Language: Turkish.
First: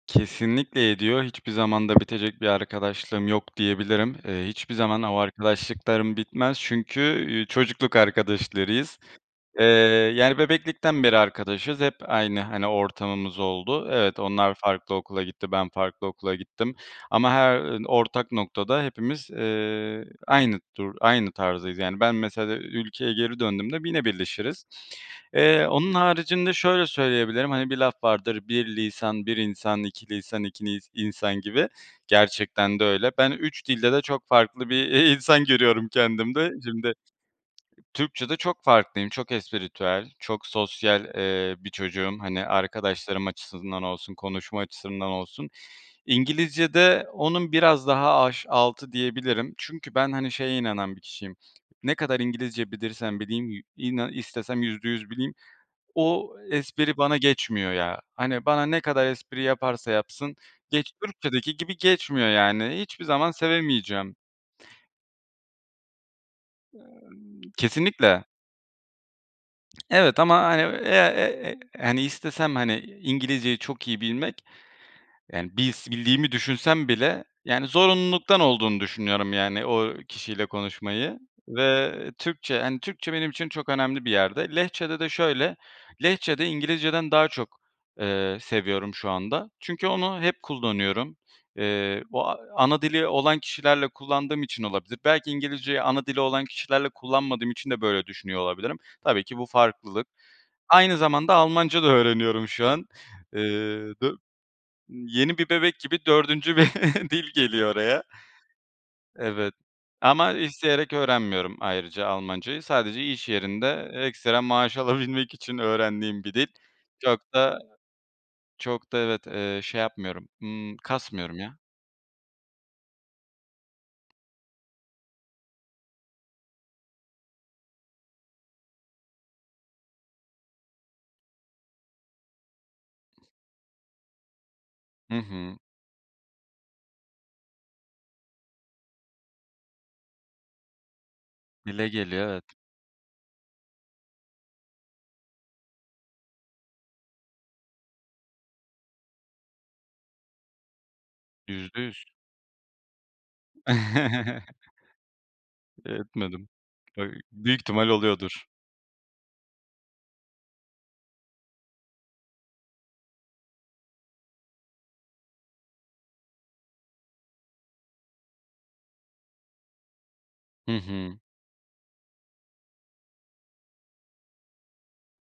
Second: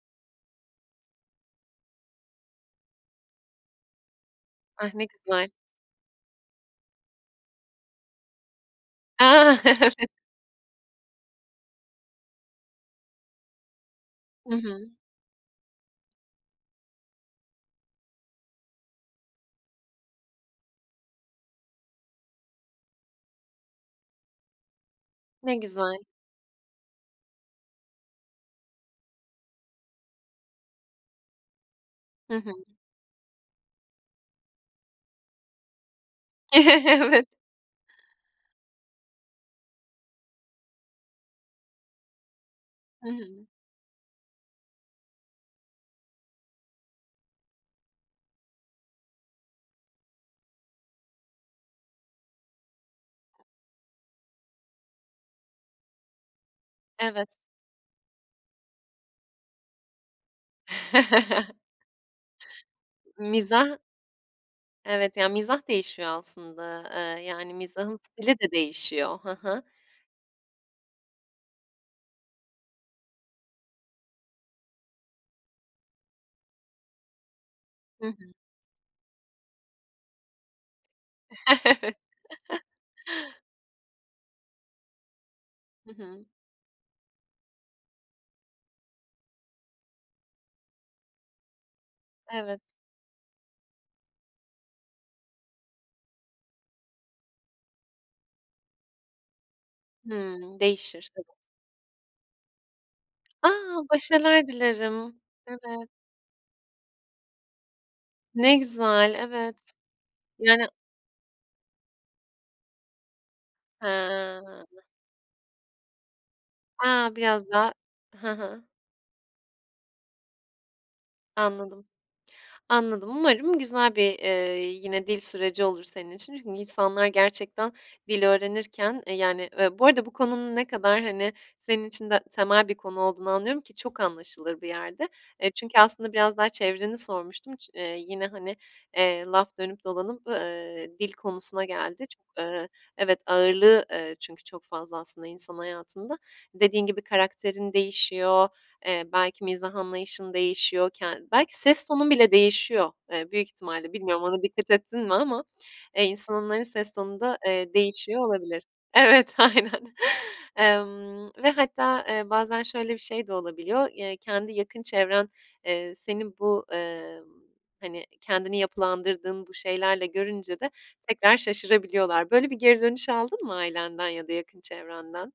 Kesinlikle ediyor. Hiçbir zaman da bitecek bir arkadaşlığım yok diyebilirim. Eee, hiçbir Ah, zaman ne o güzel. arkadaşlıklarım bitmez çünkü, üüü, çocukluk arkadaşlarıyız. A, Eee, evet. yani bebeklikten beri arkadaşız. Hep aynı, hani, ortamımız oldu. Evet onlar Hı hı. farklı okula gitti. Ben farklı okula gittim. Ama her ortak noktada hepimiz, eee, aynı dur aynı tarzdayız. Yani ben mesela ülkeye geri döndüğümde yine birleşiriz. Ne Eee, onun güzel. haricinde şöyle söyleyebilirim, hani bir laf vardır, bir lisan, bir insan, iki lisan, iki nis insan gibi. Hı hı. Gerçekten de öyle. Ben 3 dilde de çok farklı bir i insan görüyorum kendimde. Şimdi Evet. Türkçe'de çok farklıyım, çok espritüel, çok sosyal, eee, bir çocuğum. Hani Hı arkadaşlarım hı. açısından olsun, konuşma açısından olsun. İngilizce'de onun biraz daha aş altı diyebilirim. Çünkü ben hani şeye inanan bir kişiyim. Ne kadar İngilizce bilirsem bileyim yü inan istesem %100 bileyim. O espri bana Evet. geçmiyor ya. Hani bana ne kadar espri yaparsa yapsın, geç Türkiye'deki gibi geçmiyor yani. Hiçbir zaman Mizah. sevemeyeceğim. Evet ya, mizah değişiyor aslında, Eee, eee, yani mizahın kesinlikle. stili de değişiyor, hı hı. Evet ama hani, eee, eee, eee, hani istesem hani İngilizceyi çok iyi bilmek, yani bils bildiğimi düşünsem bile yani Hı hı. zorunluluktan olduğunu düşünüyorum, yani o kişiyle konuşmayı ve Türkçe, hani Türkçe benim için çok önemli bir yerde. Lehçede de şöyle, Hı hı. Lehçede İngilizceden daha, eee, çok seviyorum şu anda. Çünkü onu hep kullanıyorum. Eee, o Evet. ana dili olan kişilerle kullandığım için olabilir. Belki İngilizceyi ana dili olan kişilerle kullanmadığım için de böyle düşünüyor olabilirim. Tabii ki bu farklılık. Hımm, Aynı değişir. Evet. zamanda Almanca da öğreniyorum şu an. Eee A! dö başarılar dilerim, yeni bir bebek evet. gibi 4. bir dil geliyor oraya. Ne güzel, Evet evet. ama Yani. isteyerek öğrenmiyorum ayrıca Almancayı. Sadece iş yerinde ekstra maaş He. alabilmek için öğrendiğim bir dil. A, Çok biraz da daha Hı hı. çok da evet, eee, şey yapmıyorum, ımm, kasmıyorum ya. Anladım, anladım umarım güzel bir, eee, yine dil süreci olur senin için. Çünkü insanlar gerçekten dil öğrenirken, eee, yani bu arada bu konunun ne kadar hani senin de için temel bir konu olduğunu anlıyorum, ki çok anlaşılır bir yerde, Hı eee, hı. çünkü aslında biraz daha çevreni sormuştum, ç eee, yine hani, eee, laf dönüp dolanıp, eee, dil konusuna Dile geldi. Çok, geliyor evet. eee, evet, ağırlığı, eee, çünkü çok fazla aslında insan hayatında. Dediğin gibi karakterin değişiyor, eee, belki mizah anlayışın değişiyor, ken belki yüzde ses yüz tonun bile değişiyor, eee, büyük ihtimalle, bilmiyorum ona dikkat ettin mi ama, eee, Etmedim insanların ses öy tonu da, Büyük eee, ihtimal değişiyor oluyordur. olabilir. Evet, aynen, emm, ve hatta, eee, bazen şöyle bir şey de olabiliyor, eee, kendi yakın çevren, eee, senin bu, eee, hani kendini yapılandırdığın bu şeylerle görünce de Hı hı. tekrar şaşırabiliyorlar böyle bir geri dönüş aldın mı ailenden ya da yakın çevrenden?